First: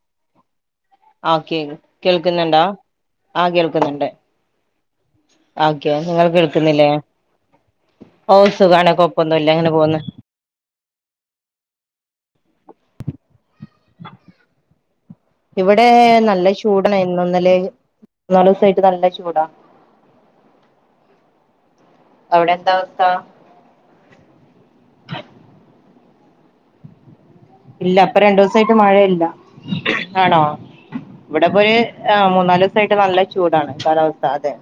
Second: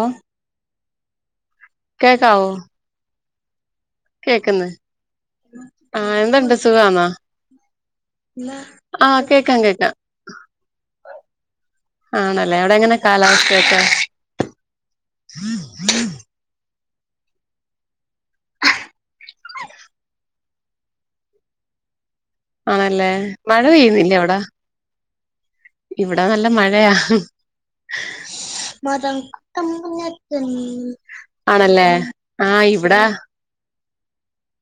ഓ okay, കേക്കാവോ കേൾക്കുന്നുണ്ടോ? ആ കേൾക്ക ക്കുന്നുണ്ട്, കേക്ക്ന്ന് ഓക്കേ ആഹ് നിങ്ങൾക്ക് എന്തുണ്ട് കേൾക്കുന്നില്ലേ? സുഖാന്നോ ഓ സുഖാണ് ആഹ് കൊപ്പൊന്നുവില്ല. കേക്കാം അങ്ങനെ കേക്കാം പോന്ന്. ആണല്ലേ, അവിടെങ്ങനെ കാലാവസ്ഥയൊക്കെ? ചൂടണ ഇന്നുന്നലെ മൂന്നാലുസ്സായിട്ട് നല്ല ചൂടാ. അവിടെ എന്താ അവസ്ഥ ആണല്ലേ? മഴ പെയ്യുന്നില്ലേ അവിടെ? ഇവിടെ നല്ല മഴയാ. ഇല്ല ഇപ്പ രണ്ടു ദിവസായിട്ട് മഴയില്ല, ആണോ ഇവിടെപ്പൊരു ആണല്ലേ മൂന്നല് ആഹ് ദിവസായിട്ട് ഇവിടെ നല്ല ചൂടാണ്, കാലാവസ്ഥ, അതെ.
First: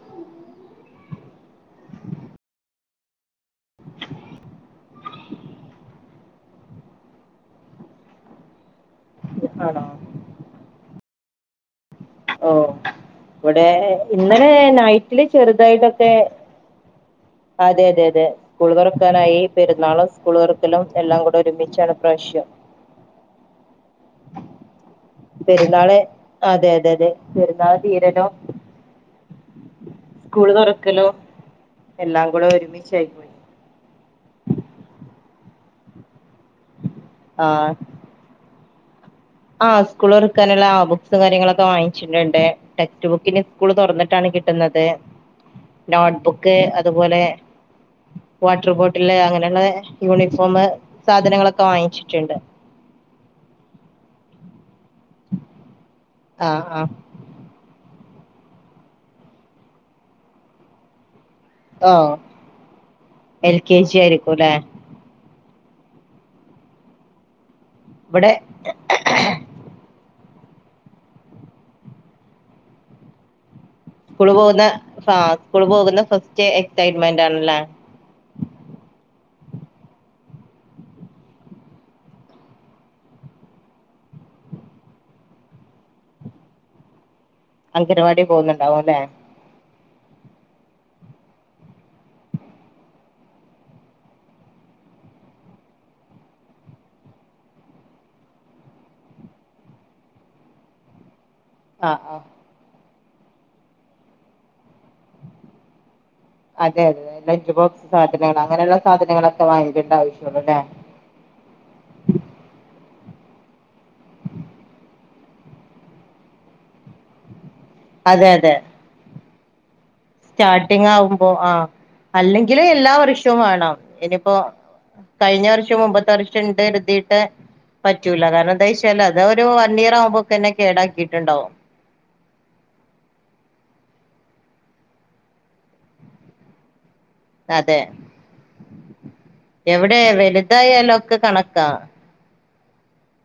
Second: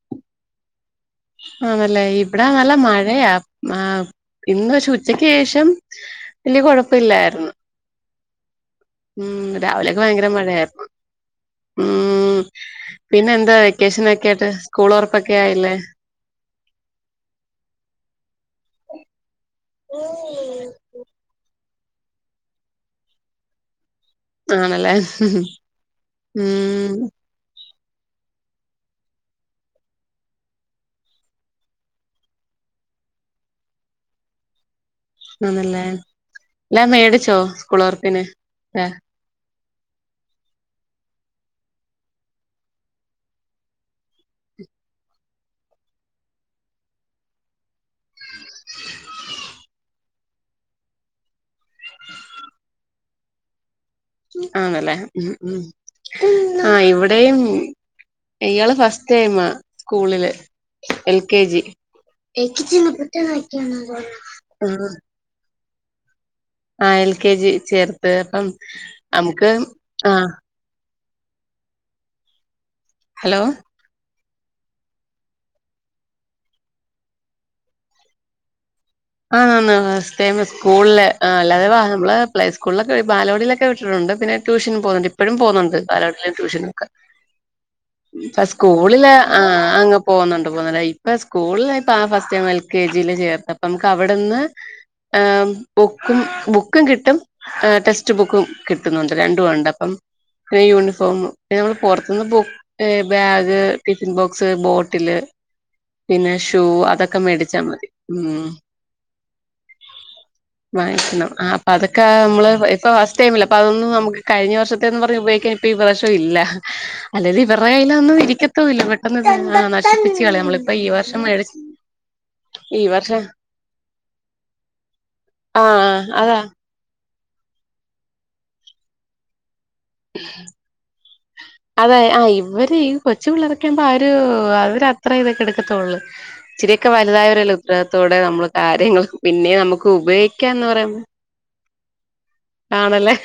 ആണല്ലേ, ഇവിടെ നല്ല മഴയാ, ആ. ഇന്ന്ക്ഷേ ഉച്ചക്ക് ശേഷം വല്യ കൊഴപ്പല്ലായിരുന്നു. ഉം ആണോ രാവിലെയൊക്കെ ഭയങ്കര മഴയാരുന്നു. ഓ പിന്നെ എന്താ ഇവിടെ വെക്കേഷനൊക്കെ ആയിട്ട് ഇന്നലെ സ്കൂൾ നൈറ്റില് തൊറപ്പൊക്കെ ആയില്ലേ ചെറുതായിട്ടൊക്കെ അതെ അതെ അതെ സ്കൂൾ തുറക്കാനായി പെരുന്നാളും സ്കൂൾ തുറക്കലും എല്ലാം കൂടെ ഒരുമി ച്ചാണിപ്രാവശ്യം. ആണല്ലേ? അതെ അതെ ഉം അതെ പെരുന്നാൾ തീരലും സ്കൂള് തുറക്കലോ എല്ലാം കൂടെ ഒരുമിച്ചായിപ്പോയി. ആന്നല്ലേ, എല്ലാം മേടിച്ചോ സ്കൂള് തൊറപ്പിന്. ആ സ്കൂള്തൊറക്കാനുള്ള ആ ബുക്സും കാര്യങ്ങളൊക്കെ വാങ്ങിച്ചിട്ടുണ്ട്, ടെക്സ്റ്റ് ബുക്കിനി സ്കൂള് തുറന്നിട്ടാണ് കിട് ട്ടുന്നത് നോട്ട്ബുക്ക് അതുപോലെ വാട്ടർ ബോട്ടില് അങ്ങനെള്ള യൂണിഫോമ് സാധനങ്ങളൊക്കെ വാങ്ങിച്ചിട്ടുണ്ട്. ആണല്ലേ, ഉം ഉം ആഹ് ആ ആഹ് ഇവിടെയും ഇയാള് ഫസ്റ്റ് ടൈമാ സ്കൂളില് എൽ കെ ജി. [inaudible] ഓ എൽ കെ ജി ആയിരിക്കും അല്ലെ ആ, എൽ കെ ജി ചേർത്ത്, ഇവിടെ അപ്പം നമുക്ക് ആ. ഹലോ സ്കൂളി പോകുന്ന ആ സ്കൂള് പോകുന്ന ഫസ്റ്റ് എക്സൈറ്റ്മെന്റ് ആണല്ലേ? ആണ് ഫസ്ടൈമ് സ്കൂളില് അല്ലാതെ വ നമ്മള് പ്ലേകൂളിലൊക്കെ, ബാലവാടിലൊക്കെ വിട്ടിട്ടുണ്ട്. പിന്നെ ട്യൂഷന് പോകുന്നുണ്ട് ഇപ്പഴും പോകുന്നുണ്ട്, ബാലവാടീലും ട്യൂഷനുവൊക്കെ. അംഗനവാടി പ പോകുന്നുണ്ടാവും അല്ലെ സ്കൂളില് ആ അങ്ങ് പോകുന്നുണ്ട് പോന്നോണ്ട് ആ ഇപ്പ സ്കൂളില ഇപ്പം ആ ഫസ്റ്റ് ടൈം എൽ കെ ജിൽ ചേർത്ത അപ്പമ്മക്കവിടുന്ന് ബുക്കും, ബുക്കും കിട്ടും ടെക്സ്റ്റ് ബുക്കും കിട്ടുന്നുണ്ട് രണ്ടും ഒണ്ട് അപ്പം പിന്നെ യൂണിഫോമും. പിന്നെ നമ്മൾ ആ ആ പൊറത്തുന്ന് book bag tiffin box bottle പിന്നെ ഷൂ അതെ അതെ അതൊക്കെ ലഞ്ച് മേടിച്ചാ ബോക്സ് മതി സാധനങ്ങൾ ഉം. അങ്ങനെയുള്ള സാധനങ്ങളൊക്കെ വാങ്ങിക്കേണ്ട ആവശ്യമുള്ളൂ അല്ലേ വാങ്ങിക്കണം, ആ അപ്പൊ അതൊക്കെ നമ്മള് പ്പ ഫസ്ടൈമല്ലേ അപ്പൊ അതൊന്നും നമുക്ക് കഴിഞ്ഞ വർഷത്തെന്ന് പറഞ്ഞുപയോഗിക്കാൻ ഇപ്പൊഈ വർഷം ഇല്ല, അല്ലേലും ഇവർടെ കയ്യിലതൊന്നും അതെ അതെ ഇരിക്കത്തുവില്ല പെട്ടെന്ന് തീരും സ്റ്റാർട്ടിങ് ആകുമ്പോ ആ, അല്ലെങ്കിലും ഈ എല്ലാ വർഷം വർഷവും കാണാം, ഇനിപ്പോ കഴിഞ്ഞ വർഷം ആഹ് മുമ്പത്തെ അതാ വർഷം ഇണ്ട്ന്നരിതീട്ട് പറ്റൂല, കാരണം എന്താച്ചാല് അതവരു വൺ ഇയർ ആവുമ്പോക്കെന്നെ കേടാക്കിട്ടുണ്ടാവും. അതെ ആ ഇവര് ഈ കൊച്ചു പിള്ളേരൊക്കെവമ്പോ അവരു അവരത്രേ ഇതൊക്കെ എടുക്കത്തൊള്ളൂ ഇച്ചിരി ഒക്കെ വലുതായവരല്ലേ അതെ ഉത്തരവാദിത്തോടെ നമ്മള് കാര്യങ്ങൾ പിന്നെ നമുക്ക് എവിടെ ഉപയോഗിക്കാം എന്ന് പറയാ വലുതായാലൊക്കെ കണക്കാ ആണല്ലേ.?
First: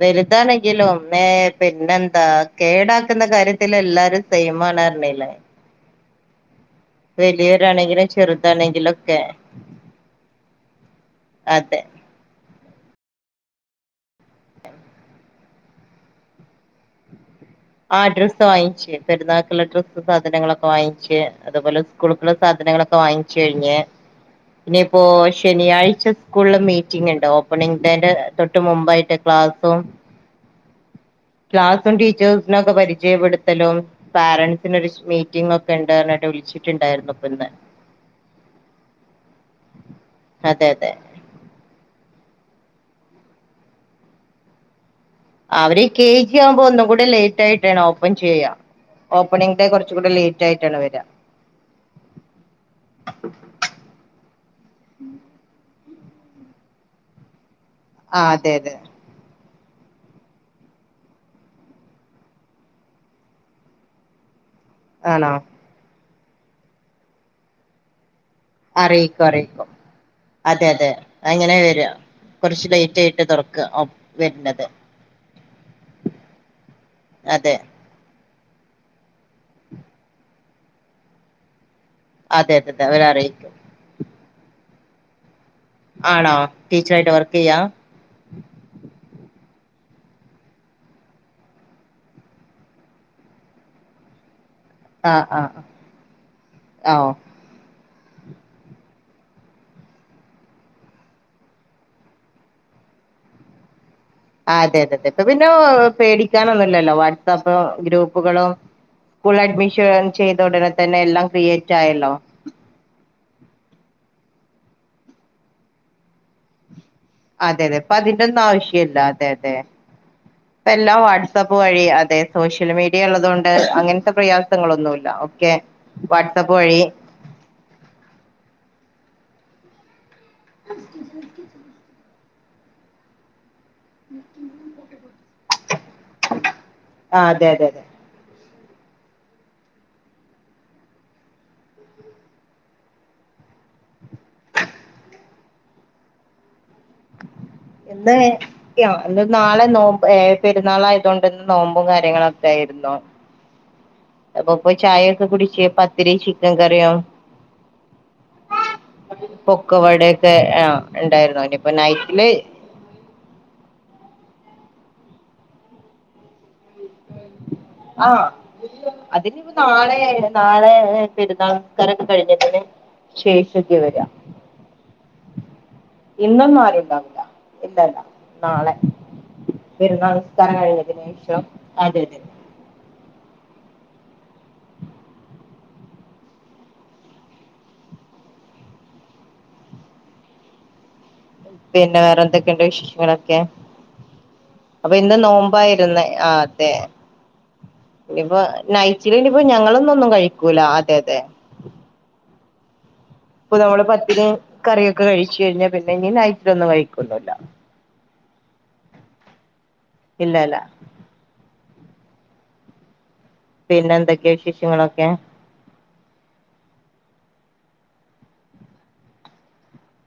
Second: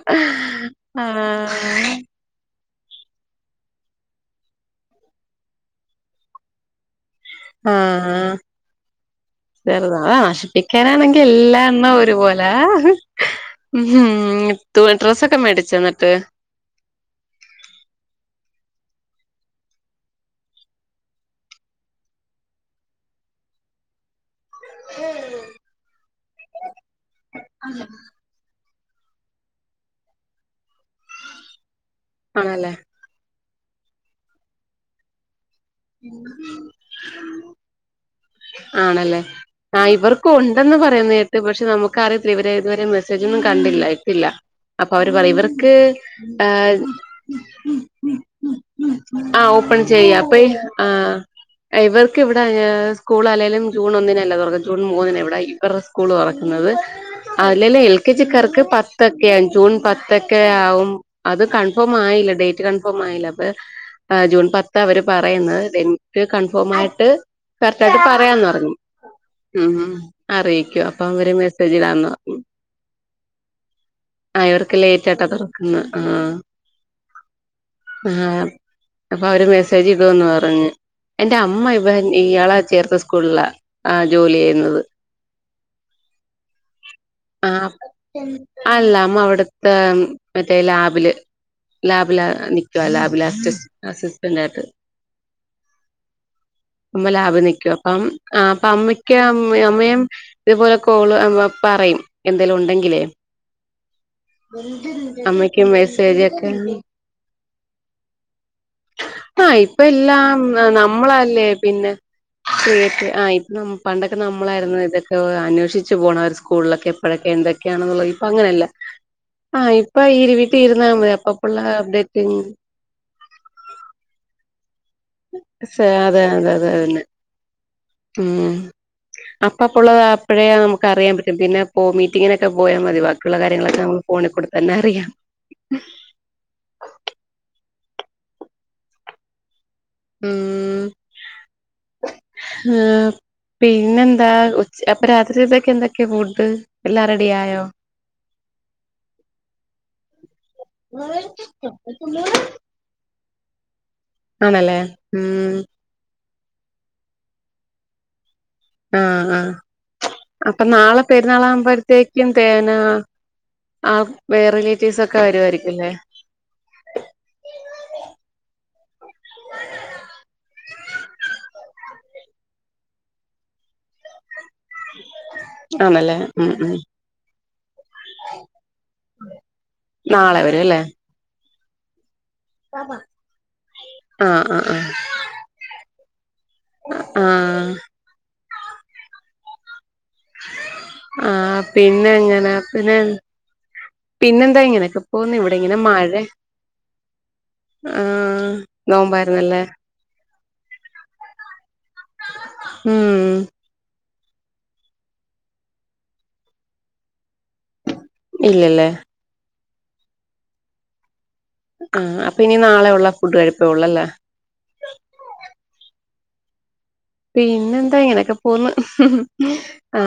വലുതാണെങ്കിലും മ്മേ ആഹ് പിന്നെന്താ..? കേടാക്കുന്ന കാര്യത്തിൽ എല്ലാരും സെയിമാണ് അറഞ്ഞിലെ വലിയോരാണെങ്കിലും ആഹ് ചെറുതാണെങ്കിലും ക്കെ ചെറുതാ അാ നശിപ്പിക്കാനാണെങ്കി എല്ലാം അതെ എണ്ണ ഒരു പോലെ! ഉം ഹ് ഡ്രസ്സൊക്കെ മേടിച്ചോ ന്നിട്ട് ആ ഡ്രസ്സ് വാങ്ങിച്ചു പെരുന്നാക്കുള്ള ഡ്രസ്സ് സാധനങ്ങളൊക്കെ വാങ്ങിച്ച് അതുപോലെ സ്കൂൾക്കുള്ള സാധ നങ്ങളൊക്കെ വാങ്ങിച്ച് കഴിഞ്ഞ് [unintelligible] ഇനിയിപ്പോ ശനിയാഴ്ച സ്കൂളിൽ മീറ്റിംഗ് ഉണ്ട് ഓപ്പണിഗ് ഡേ ന്റെ തൊട്ട് മുമ്പ് ക്ലാ ക്ലാസും ക്ലാസും ആണല്ലേ ടീച്ചേസിനക്കെ പരിചയപ്പെടു ടുത്തലും പോരൻസിനൊരു മീറ്റിംഗ് ഒക്കെ ഉണ്ട് പറഞ്ഞിട്ട് വിളിച്ചിട്ടുണ്ടായിരുന്നു ഇന്ന് ആണല്ലേ ആ ഇവർക്ക അതെ ഉണ്ടെന്ന് അതെ പറയുന്ന കേട്ട് പക്ഷെ നമുക്കറിയ ഇവരെ ഇതുവരെ മെസ്സേജ് ഒന്നും കണ്ടില്ല ഇട്ടില്ല. അപ്പൊ അവര് പറയും ഇവർക്ക് അവര് കെ ജി ആവുമ്പോ ഒന്നും കൂടെ ലേറ്റ് ആയിട്ടാണ് ഓപ്പൺ ചെയ്യാ ആ ഓപ്പണിംഗ് ഡേ ഓപ്പൺ കുറച്ചും കൂടെ ചെയ്യാ പ്പോ ലേറ്റ് ആയിട്ടാണ് ആ വരാ ഇവർക്ക് ഇവിടെ സ്കൂ അല്ലേലും ജൂൺ ഒന്നിനല്ല തുറക്കുന്നെ ജൂൺ മൂന്നിനു ഇവിടെ ഇവരെ സ്കൂൾ തുറക്കുന്നത് അല്ലേലും എൽ കെ ആ അതെ ജിക്കാർക്ക് അതെ പത്തൊക്കെ ആ- ജൂൺ പത്തൊക്കെ ആവും അത് കൺഫേം ആയില്ല ഡേറ്റ് കൺഫേം ആയില്ല അപ്പ ജൂൺ പത്ത് അവര് ആണോ പറയുന്നത് ഡേറ്റ് കൺഫേമായിട്ട് കറക്റ്റ് ആയിട്ട് പറ- പറയാന്ന് പറഞ്ഞ് അറിയിക്കും അറിയിക്കും അതെ അറിയിക്കോ അതെ അപ്പ അവര് അങ്ങനെ മെസ്സേജ് വരാ ഇടാന്ന് പറഞ്ഞു കുറച്ച് ലേറ്റ് ആയിട്ട് തുറക്ക ആ വരുന്നത് ഇവർക്ക് ലേറ്റ് ആയിട്ടാ തൊറക്കുന്നെ ആഹ് ആഹ് അതെ അപ്പൊ അവര് മെസ്സേജ് ഇടൂന്ന് പറഞ്ഞ് എന്റെ അമ്മ ഇവ അതെ ഇയാളെ- അതെ ചേർത്ത അവര് സ്കൂളിലാ അറിയിക്കും ആ ജോലി ചെയ്യുന്നത്. ആണോ ടീച്ചറായിട്ട് വർക്ക് ആ ചെയ്യാ അല്ല അമ്മ അവിടെ- ത്തെ മറ്റേ ലാബില്- ലാബില നിക്കുവാ ലാബില്അസ് അസിസ്റ്റന്റ ആയിട്ട്. ആഹ് ആഹ് ആഹ് അമ്മ ഓഹ് ലാബിൽ നിക്കുവാ അപ്പം [unintelligible] അമ്മയും ഇതുപോലെ കോള് പറയും എന്തേലും ഉണ്ടേ ണ്ടെങ്കിലേ ആഹ് അതെ അതെ അതെ ഇപ്പ പിന്നെ പേടിക്കാനൊന്നുല്ലല്ലോ വാട്സാപ്പ് ഗ്രൂപ്പുകളും സ്കൂൾ ആഹ് ഇപ്പൊ അഡ്മിഷൻ എല്ലാം ചെയ്ത ഉടനെ തന്നെ എല്ലാം നമ്മളല്ലേ ക്രിയേറ്റ് പിന്നെ ആയല്ലോ? ക്രിയേറ്റ് ആ ഇപ്പൊ പണ്ടൊക്കെ നമ്മളായിരുന്നു ഇതൊക്കെ അന്വേഷിച്ചു പോണം സ്കൂളിലൊക്കെ അപ്പഴൊക്കെ അതെ അതെ ഇപ്പൊ എന്തൊക്കെയാണുള്ളത് അതിന്റെ ഇപ്പ ഒന്നും അങ്ങനെയല്ല ആവശ്യമില്ല അതെ അതെ ആ ഇപ്പൊ ഇരുവീട്ടീ ഇപ്പ ഇരുന്നാ എല്ലാം മതി വാട്സാപ്പ് അപ്പപ്പള്ള വഴി അപ് അതെ സോഷ്യൽ മീഡിയ ഉള്ളതുകൊണ്ട് അങ്ങൻത്തെ പ്രയാസങ്ങളൊന്നുല്ല. അതെ അതെ അതെന്നെ ഉം അപ്പ അപ്പോ ഉള്ളത് അപ്പോഴേ നമുക്കറിയാൻ പറ്റും പിന്നെ പോ മീറ്റിങ്ങിനൊക്കെ പോയാൽ മതി ബാക്കിയുള്ള കാര്യങ്ങളൊക്കെ നമുക്ക് ഫോണിക്കൂടിത്തന്നെ അറിയാം. ആഹ് അതെ അതെ അതെ ഉം ഹേ പിന്നെന്താ ഉച്ച അപ്പൊ രാത്രി എന്തൊക്കെയാ ഫുഡ് എല്ലാം റെഡിയായോ? ഇന്ന് നാളെ നോമ്പ് ഏ പെരുന്നാളായത് കൊണ്ടിന്ന് നോമ്പും കാര്യങ്ങളോക്കെ ആയിരുന്നു. ഇരുന്നോ അപ്പൊ ഇപ്പൊ ആണല്ലേ ചായ ഒക്കെ ഉം കുടിച്ച് പത്തിരി ചിക്കൻ കറിയും ആഹ് ആഹ് പൊക്കവടയൊക്കെ അപ്പൊ ആ നാളെ ഉണ്ടായിരുന്നു ഇനിയിപ്പോ നൈറ്റില് പെരുന്നാളാകുമ്പോഴത്തേക്കും തേനാ ആഹ് വേറെ റിലേറ്റീവ്സ് ഒക്കെ വരുാവായിരിക്കുല്ലേ? ആഹ് അതിനിപ്പോ നാളെ നാളെ പെരുന്നാള് നിസ്കാരൊക്കെ കഴിഞ്ഞിട്ടെന്നെ ശേശൊക്കേ വരാ ആണല്ലേ ഉം ഇന്നൊന്നും ഉം ആരും ഉണ്ടാവില്ല ഇല്ലല്ല നാളെ പെരുന്നാൾ നാളെ നിസ്കാരം കഴിഞ്ഞതിന് ശേഷം അതെ അതെ ആ ആ ആ അ ആ ആ പിന്നെ വേറെ പിന്നെങ്ങനെ എന്തൊക്കെയുണ്ട് പിന്നെ വിശേഷങ്ങളൊക്കെ പിന്നെന്താ അപ്പൊ ഇങ്ങനെയൊക്കെ ഇന്ന് പോന്ന് ഇവിടെ ഇങ്ങനെ മഴ ഇനിപ്പോ ആഹ് നൈറ്റിലിനിപ്പോ നോമ്പായിരുന്നല്ലേ ഞങ്ങളൊന്നും ഒന്നും കഴിക്കൂല അതെതെ [unintelligible] ഇപ്പൊ നമ്മള് പത്തിരീം കറിയൊക്കെ കഴിച്ചു കഴിഞ്ഞാ പിന്നെ ഇനി നൈറ്റിലൊന്നും കഴിക്കൊന്നുല്ല ഇല്ലല്ലേ ഇല്ല ല്ല ആ അപ്പൊ ഇനി നാളെയൊള്ളസ് പിന്നെ എന്തൊക്കെയാ വിശേഷങ്ങളൊക്കെ പിന്നെന്താ ഇങ്ങനെയൊക്കെ പോന്ന് ആ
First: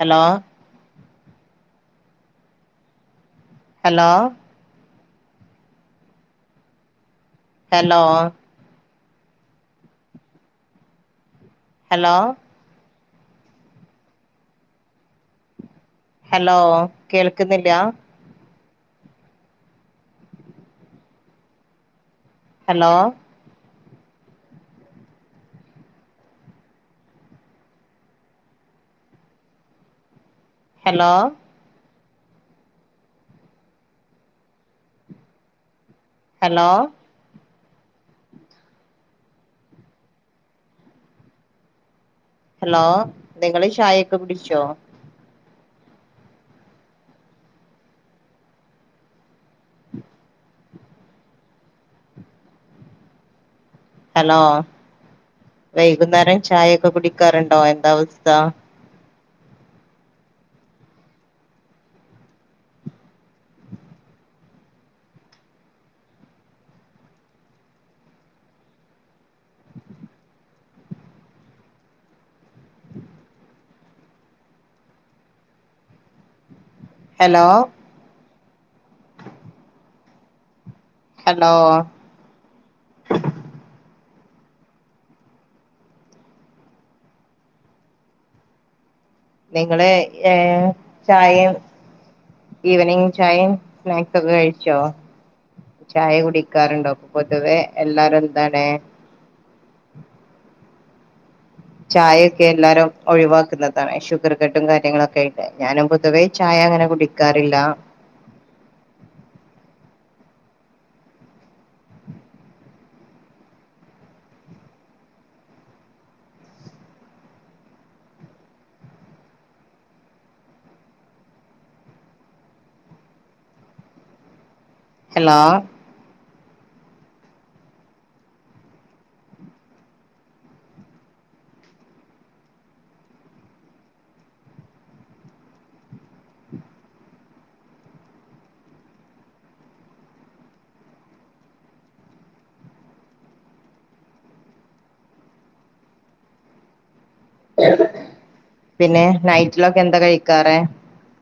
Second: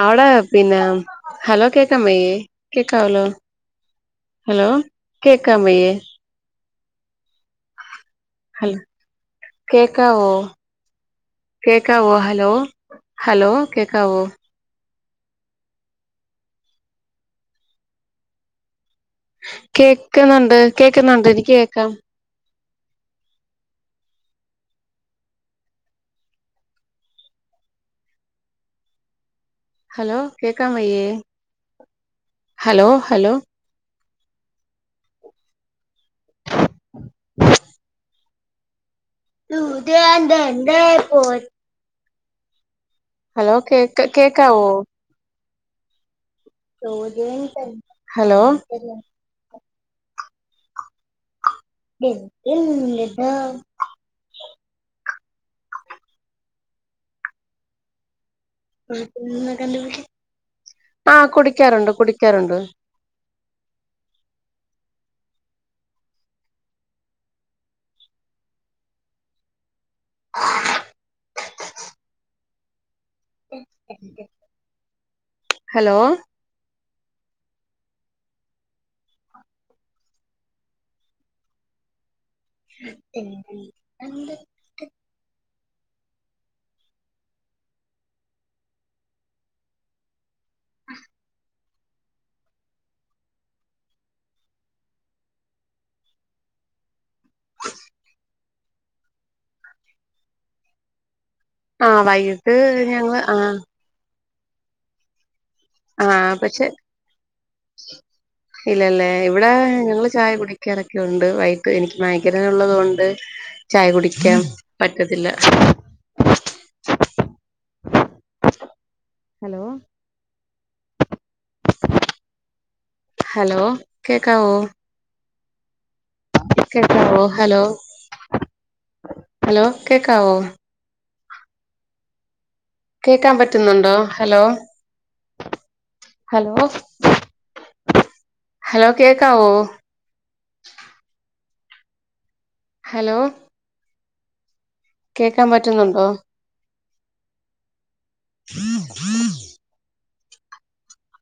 ഹലോ അവടെ പിന്നെ ഹലോ കേക്കാൻ വയ്യേ കേക്കാവല്ലോ ഹലോ കേക്കാൻ വയ്യേ ഹലോ ഹലോ കേക്കാവോ കേക്കാവോ ഹലോ ഹലോ കേക്കാവോ ഹലോ കേൾക്കുന്നില്ലാ കേക്കുന്നുണ്ട് കേക്കുന്നുണ്ട് എനിക്ക് കേക്കാം ഹലോ ഹലോ കേക്കാൻ വയ്യേ hello hello hello hello [unintelligible] hello hello നിങ്ങള് കേക്ക ചായയൊക്കെ കുടിച്ചോ കേക്കാവോ ഹലോ ഹലോ വൈകുന്നേരം ചായൊക്കെ കുടിക്കാറുണ്ടോ എന്താ അവസ്ഥ ആഹ് കുടിക്കാറുണ്ട് കുടിക്കാറുണ്ട് ഹലോ ഹലോ ഹലോ നിങ്ങള് ഏ ചായയും ഈവനിങ് ചായയും സ്നാക്സ് ഒക്കെ കഴിച്ചോ ചായ കുടിക്കാറുണ്ടോ പൊതുവെ എല്ലാരും എന്താണ് ആ ചായയൊക്കെ വൈകിട്ട് എല്ലാരും ഞങ്ങള് ആ ഒഴിവാക്കുന്നതാണ് ഷുഗർ കട്ടും കാര്യങ്ങളൊക്കെയായി ആ പക്ഷെ ഇല്ലല്ലേ ഇവിടെ ഞങ്ങൾ ചായ കുടിക്കാറൊക്കെ ഉണ്ട് വൈകിട്ട് എനിക്ക് മൈഗ്രൈൻ ഉള്ളത് കൊണ്ട് ചായ കുടിക്കാൻ പറ്റു ത്തില്ല ഹലോ ഹലോ കേക്കാവൊ ഹലോ കേക്കാവോ ഹലോ ഹലോ കേക്കാവോ കേക്കാൻ പറ്റുന്നുണ്ടോ? Hello, hello. ഹലോ, കേക്കാവോ? ഹലോ, കേക്കാൻ പറ്റുന്നുണ്ടോ? പിന്നെ നൈറ്റിലൊക്കെ എന്താ കഴിക്കാറ്?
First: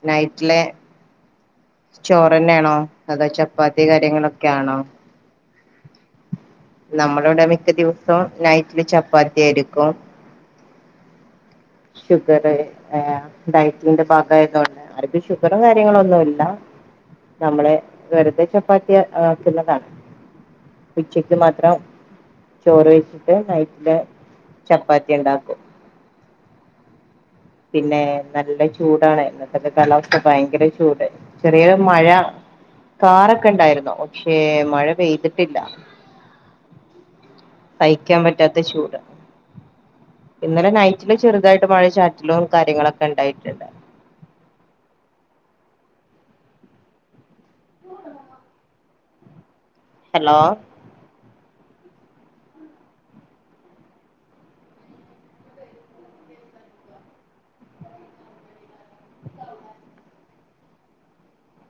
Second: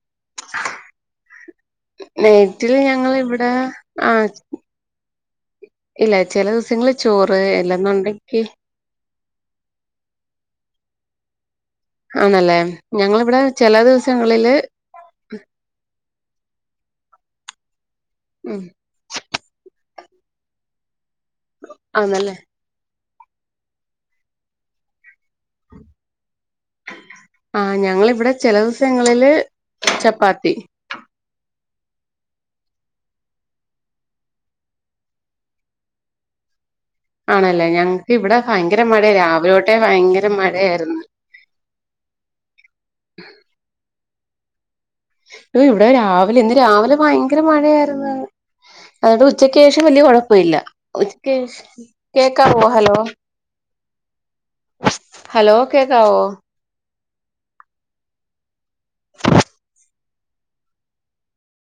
നൈറ്റ്ലെ ചോറ്ന്നെയാണോ? നെറ്റില് ഞങ്ങൾ അതോ ഇവിടെ ചപ്പാത്തി കാര്യങ്ങളൊകെയാണോ? ഇല്ലേ നമ്മള ഇവിടെ മിക്ക ദിവസം നൈറ്റില് ചപ്പാത്തി ആരിക്കും ഷുഗർ, ആണല്ലേ ഞങ്ങളിവിടെ ചില ഡയറ്റിന്റെ ഭാഗമായിട്ട് ദിവസങ്ങളില് ആർക്കും ഷുഗറും കാര്യങ്ങളോന്നും ഇല്ല. നമ്മളെ വെറുതെ ഉം ചപ്പാത്തി ആക്കുന്നതാണ്. ഉച്ചക്ക് മാത്രം ആന്നല്ലേ ചോറ് വെച് ട്ട് നൈറ്റില് ചപ്പാത്തി ഉണ്ടാക്കും. ആഹ് പിന്നെ ഞങ്ങളിവിടെ ചില നല്ല ചൂടാണ് ദിവസങ്ങളില് ഇന്നത്തെയൊക്കെ കാലാവസ്ഥ ചപ്പാത്തി ഭയങ്കര ചൂട്. വേയം മഴ. കാറൊക്കെ ഉണ്ടായിരുന്നോ പക്ഷെ മഴ പെയ്തിട്ടില്ല. ആണല്ലേ ഞങ്ങക്ക് സഹിക്കാൻ ഇവിടെ പറ്റാത്ത ഭയങ്കര ചൂട് മഴയ രാവിലെ തൊട്ടേ ഭയങ്കര ഇന്നലെ മഴയായിരുന്നു നൈറ്റില് ചെറുതായിട്ട് മഴ ചാറ്റി ലോൺ കാര്യങ്ങളൊക്കെ ഉണ്ടായിട്ടുണ്ട് ഇവിടെ രാവിലെ ഇന്ന് രാവിലെ ഭയങ്കര മഴയായിരുന്നു. അത് ഉച്ചക്ക് ഉച്ചക്ക് ശേഷം വലിയ കൊഴപ്പമില്ല ഹലോ ഉച്ചക്ക് ശേ കേക്കാവോ? ഹലോ. ഹലോ, കേക്കാവോ?